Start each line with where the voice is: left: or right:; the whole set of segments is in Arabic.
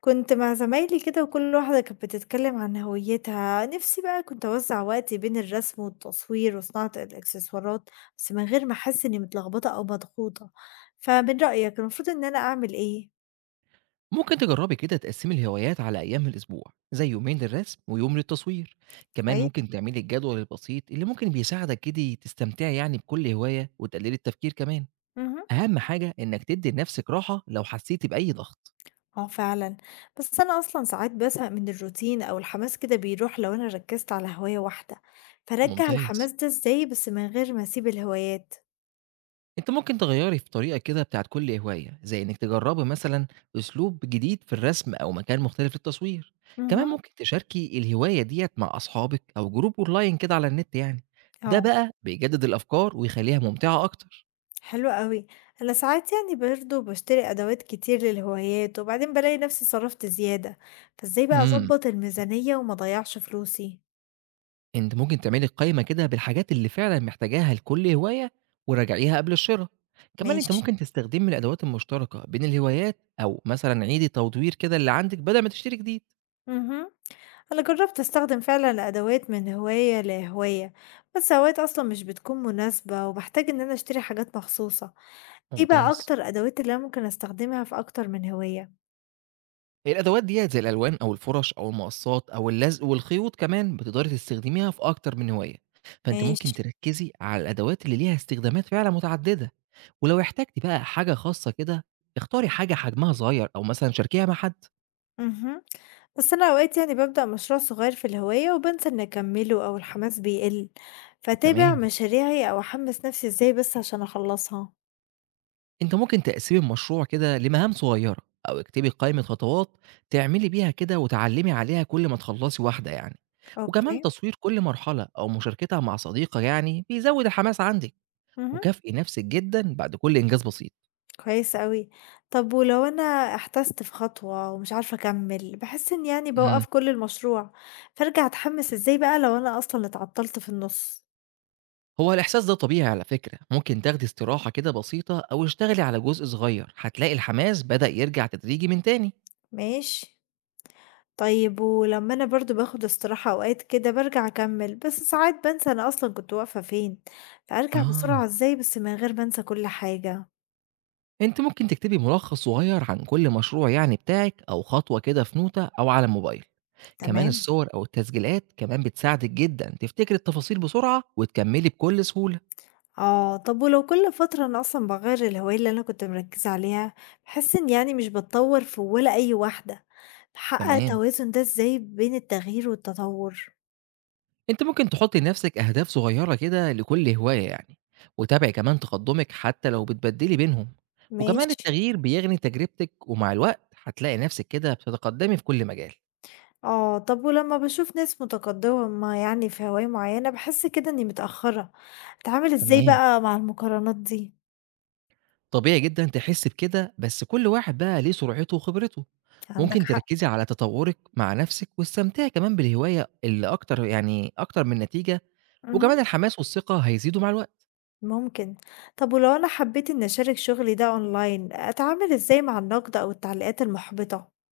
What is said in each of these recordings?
left: كنت مع زمايلي كده وكل واحدة كانت بتتكلم عن هويتها، نفسي بقى كنت أوزع وقتي بين الرسم والتصوير وصناعة الإكسسوارات، بس من غير ما أحس إني متلخبطة أو مضغوطة. فمن رأيك المفروض إن أنا أعمل إيه؟
right: ممكن تجربي كده تقسمي الهوايات على أيام في الأسبوع، زي يومين للرسم ويوم للتصوير. كمان
left: كويس؟
right: ممكن تعملي الجدول البسيط اللي ممكن بيساعدك كده تستمتعي يعني بكل هواية وتقللي التفكير كمان.
left: مهم.
right: أهم حاجة إنك تدي لنفسك راحة لو حسيتي بأي ضغط.
left: اه فعلا. بس أنا أصلا ساعات بزهق من الروتين أو الحماس كده بيروح لو أنا ركزت على هواية واحدة، فرجع
right: ممتاز.
left: الحماس ده إزاي بس من غير ما أسيب الهوايات؟
right: أنتِ ممكن تغيّري في طريقة كده بتاعة كل هواية، زي إنِّك تجرّبي مثلًا أسلوب جديد في الرسم أو مكان مختلف للتصوير. كمان
left: مهم.
right: ممكن تشاركي الهواية ديّة مع أصحابِك أو group online كده على النت يعني. ده
left: اه.
right: بقى بيجدد الأفكار ويخلّيها ممتعة أكتر.
left: حلو أوي، أنا ساعات يعني برضه باشتري أدوات كتير للهوايات وبعدين بالاقي نفسي صرفت زيادة، فإزاي بقى
right: إمم،
left: أضبط الميزانية وما أضيعش فلوسي؟
right: أنتِ ممكن تعملي قايمة كده بالحاجات اللي فعلًا محتاجاها لكل هواية وراجعيها قبل الشرا. كمان أنتِ
left: ماشي،
right: ممكن تستخدمي الأدوات المشتركة بين الهوايات أو مثلًا عيدي تطوير كده اللي عندِك بدل ما تشتري جديد.
left: اهم، أنا جربت أستخدم فعلًا أدوات من هواية لهواية، بس أوقات أصلًا مش بتكون مناسبة وباحتاج إن أنا أشتري حاجات مخصوصة. إيه بقى
right: ممتاز.
left: أكتر أدوات اللي أنا ممكن أستخدمها في أكتر من هواية؟
right: هي الأدوات ديّة زي الألوان أو الفُرَش أو المقصّات أو اللزق والخيوط كمان بتقدري تستخدميها في أكتر من هواية، فأنتِ
left: ماشي.
right: ممكن تركّزي على الأدوات اللي ليها استخدامات فعلًا متعددة. ولو احتجتِ بقى حاجة خاصة كده، اختاري حاجة حجمها صغير أو مثلًا شاركيها مع حد.
left: اهم. بس أنا أوقات يعني بابدأ مشروع صغير في الهواية وبانسى إني أكمله أو الحماس بيقل، فأتابع
right: تمام،
left: مشاريعي أو أحمس نفسي إزاي بس عشان أخلصها؟
right: أنتِ ممكن تقسّمي المشروع كده لمهام صغيّرة أو اكتبي قائمة خطوات تعملي بيها كده وتعلّمي عليها كل ما تخلّصي واحدة يعني. وكمان
left: أوكي.
right: تصوير كل مرحلة أو مشاركتها مع صديقة يعني بيزوّد الحماس عندِك.
left: اهم.
right: وكافئي نفسِك جدًا بعد كل إنجاز بسيط.
left: كويس أوي. طب ولو أنا احتست في خطوة ومش عارفة أكمل بحس إن يعني
right: إمم.
left: بوقف كل المشروع، فأرجع أتحمس إزاي بقى لو أنا أصلا اتعطلت في النص؟
right: هو الإحساس ده طبيعي على فكرة، ممكن تاخدي استراحة كده بسيطة أو اشتغلي على جزء صغير، هتلاقي الحماس بدأ يرجع تدريجي من تاني.
left: ماشي. طيب ولما أنا برضه باخد استراحة أوقات كده بارجع أكمّل، بس ساعات بانسى أنا أصلًا كنت واقفة فين، فأرجع
right: آه.
left: بسرعة إزاي بس من غير ما أنسى كل حاجة؟
right: أنتِ ممكن تكتبي ملخص صغير عن كل مشروع يعني بتاعِك أو خطوة كده في نوتة أو على الموبايل. كمان
left: تمام.
right: الصور أو التسجيلات كمان بتساعدِك جدًا تفتكري التفاصيل بسرعة وتكمّلي بكل سهولة.
left: آه، طب ولو كل فترة أنا أصلًا باغيّر الهواية اللي أنا كنت مركّزة عليها، باحس إني يعني مش باتطوّر في ولا أي واحدة، أحقق
right: تمام.
left: التوازن ده إزاي بين التغيير والتطوّر؟
right: أنتِ ممكن تحطّي لنفسِك أهداف صغيّرة كده لكل هواية يعني، وتابعي كمان تقدُّمِك حتى لو بتبدّلي بينهم. وكمان
left: ماشي.
right: التغيير بيغني تجربتِك، ومع الوقت هتلاقي نفسِك كده بتتقدّمي في كل مجال.
left: آه، طب ولما باشوف ناس متقدّمة يعني في هواية معيّنة باحس كده إني متأخّرة، أتعامل إزاي
right: تمام،
left: بقى مع المقارنات دي؟
right: طبيعي جدًا تحسّي بكده، بس كل واحد بقى ليه سرعته وخبرته.
left: عندك
right: ممكن
left: حق.
right: تركّزي على تطوّرِك مع نفسِك واستمتعي كمان بالهواية اللي أكتر يعني أكتر من نتيجة،
left: اهم،
right: وكمان الحماس والثقة هيزيدوا مع الوقت.
left: ممكن. طب ولو أنا حبيت إني أشارك شغلي ده أونلاين، أتعامل إزاي مع النقد أو التعليقات المحبطة؟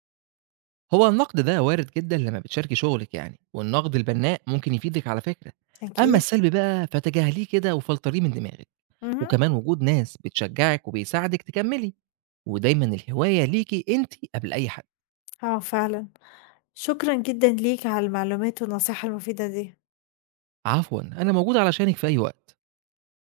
right: هو النقد ده وارد جدًا لمّا بتشاركي شغلِك يعني، والنقد البناء ممكن يفيدِك على فكرة. أمّا
left: أكيد.
right: السلبي بقى فتجاهليه كده وفلتريه من دماغِك،
left: اهم،
right: وكمان وجود ناس بتشجعِك وبيساعدِك تكمّلي. ودايمًا الهواية ليكِ أنتِ قبل أي حد.
left: آه فعلًا. شكرًا جدًا ليك على المعلومات والنصيحة المفيدة دي.
right: عفوًا، أنا موجود علشانِك في أي وقت.